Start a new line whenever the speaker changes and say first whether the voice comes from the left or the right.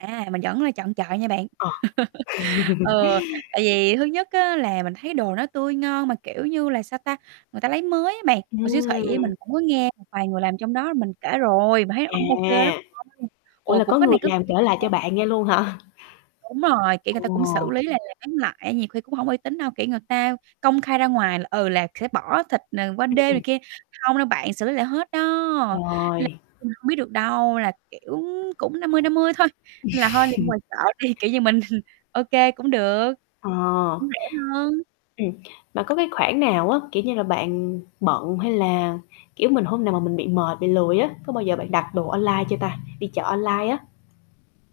right: À, mình vẫn là chọn chợ nha bạn.
left: Ờ.
right: Ờ, tại vì thứ nhất á là mình thấy đồ nó tươi ngon, mà, kiểu như là, sao ta, người ta lấy mới á bạn, mà siêu thị
left: Ừm.
right: mình cũng có nghe một vài người làm trong đó, mình kể rồi mà thấy hông ô kê lắm
left: À!
right: đâu,
left: Ủa
right: ồ,
left: là
right: cũng
left: có
right: có
left: người
right: này có
left: làm
right: kia
left: kể lại
right: nha.
left: cho bạn nghe luôn hả?
right: Đúng rồi, kiểu người
left: Ồ!
right: ta cũng xử lý là làm bán lại, nhiều khi cũng hông có uy tín đâu, kiểu, người ta công khai ra ngoài là, ừ, là sẽ bỏ thịt, ờ, qua
left: Ừm,
right: đêm
left: ừm.
right: này kia, hông đâu bạn, xử lý lại hết đó, nên là
left: Trời.
right: mình hông biết được đâu, là, kiểu, cũng 50:50 thôi, nên là hôi đi mua ngoài chợ đi, kiểu như, mình ô kê, cũng được,
left: Ờ.
right: cũng rẻ hơn.
left: Ừm, mà có cái khoảng nào á, kiểu như là, bạn bận, hay là, kiểu, mình hôm nào mà mình bị mệt, bị lười á, có bao giờ bạn đặt đồ online chưa ta? Đi chợ online á.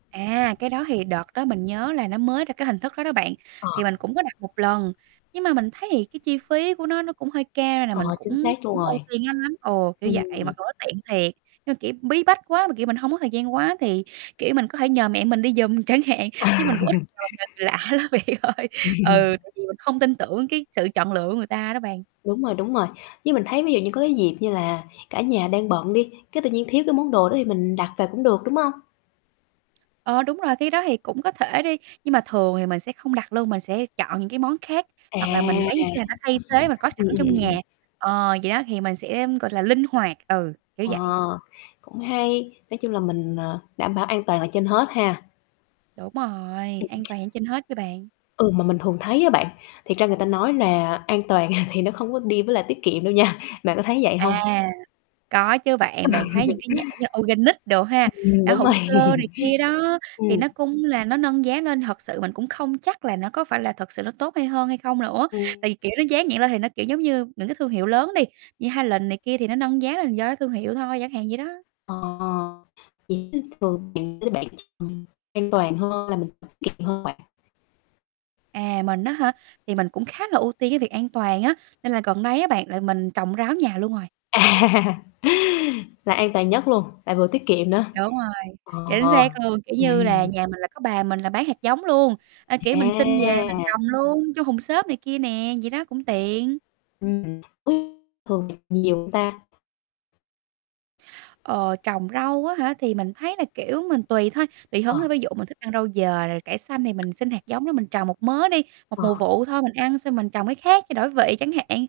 right: À, cái đó thì đợt đó mình nhớ là nó mới ra cái hình thức đó đó bạn, thì
left: Ờ.
right: mình cũng có đặt một lần. Nhưng mà mình thấy thì cái chi phí của nó, nó cũng hơi cao nên là
left: Ờ,
right: mình cũng
left: chính xác luôn
right: hổng
left: rồi.
right: ưu tiên nó lắm ồ, kiểu vậy,
left: Ừm.
right: mặc dù nó tiện thiệt. Nhưng mà, kiểu, bí bách quá, mà, kiểu, mình hông có thời gian quá thì, kiểu, mình có thể nhờ mẹ mình đi giùm chẳng hạn, chứ mình cũng ít nhờ người lạ lắm bạn ơi.
left: Ừm.
right: Ừ, tại vì mình không tin tưởng cái sự chọn lựa của người ta đó bạn.
left: Đúng rồi, đúng rồi. Như mình thấy ví dụ như có cái dịp như là cả nhà đang bận đi, cái tự nhiên thiếu cái món đồ đó, thì mình đặt về cũng được, đúng hông?
right: Ờ, đúng rồi, khi đó thì cũng có thể đi. Nhưng mà thường thì mình sẽ không đặt luôn, mình sẽ chọn những cái món khác,
left: À!
right: hoặc là mình lấy những cái mà nó thay thế mình có sẵn
left: Ừm, ừm,
right: trong
left: ừm,
right: nhà.
left: ừm.
right: Ờ, vậy đó thì mình sẽ, ưm, gọi là linh hoạt, ừ, kiểu
left: Ờ,
right: vậy.
left: cũng hay, nói chung là mình, ờ, đảm bảo an toàn ở trên hết ha.
right: Đúng rồi,
left: Ừm.
right: an toàn trên hết chứ bạn.
left: Ừm, mà mình thường thấy á bạn, thiệt ra người ta nói là an toàn thì nó không có đi với lại tiết kiệm đâu nha, bạn có thấy vậy hông?
right: À, có chứ
left: Ừ.
right: bạn, bạn thấy những cái nhãn như là organic đồ ha?
left: Ừm,
right: Đã
left: đúng rồi.
right: hữu cơ này kia đó, thì
left: Ừm.
right: nó cũng là nó nâng giá nên thật sự mình cũng không chắc là nó có phải là thật sự nó tốt hay hơn, hay không nữa.
left: Ừm.
right: Tại vì, kiểu, nó dán nhãn lên thì nó, kiểu, giống như những cái thương hiệu lớn đi, như Highlands này kia thì nó nâng giá lên là do cái thương hiệu thôi, chẳng hạn vậy đó.
left: Ờ, [unintelligible] an toàn hơn là mình tiết kiệm hơn bạn.
right: À, mình á hả? Thì mình cũng khá là ưu tiên cái việc an toàn á, nên là gần đây á bạn là mình trồng rau ở nhà luôn rồi.
left: À, là an toàn nhất luôn, lại vừa tiết kiệm nữa,
right: Đúng rồi, chạy trên
left: ờ,
right: xe thường, kiểu như là,
left: ừm.
right: nhà mình là có bà mình là bán hạt giống luôn, à, kiểu, mình xin về mình
left: À!
right: trồng luôn, trong thùng xốp này kia nè, vậy đó, cũng tiện.
left: [unintelligible] Thường nhiều hông ta?
right: Ờ, trồng rau á hả? Thì mình thấy là, kiểu, mình tùy thôi, tùy
left: Ờ.
right: hứng thôi, ví dụ mình thích ăn rau dền rồi cải xanh, thì mình xin hạt giống đó mình trồng một mớ đi, một
left: Ờ.
right: mùa vụ thôi mình ăn, xong mình trồng cái khác cho đổi vị chẳng hạn.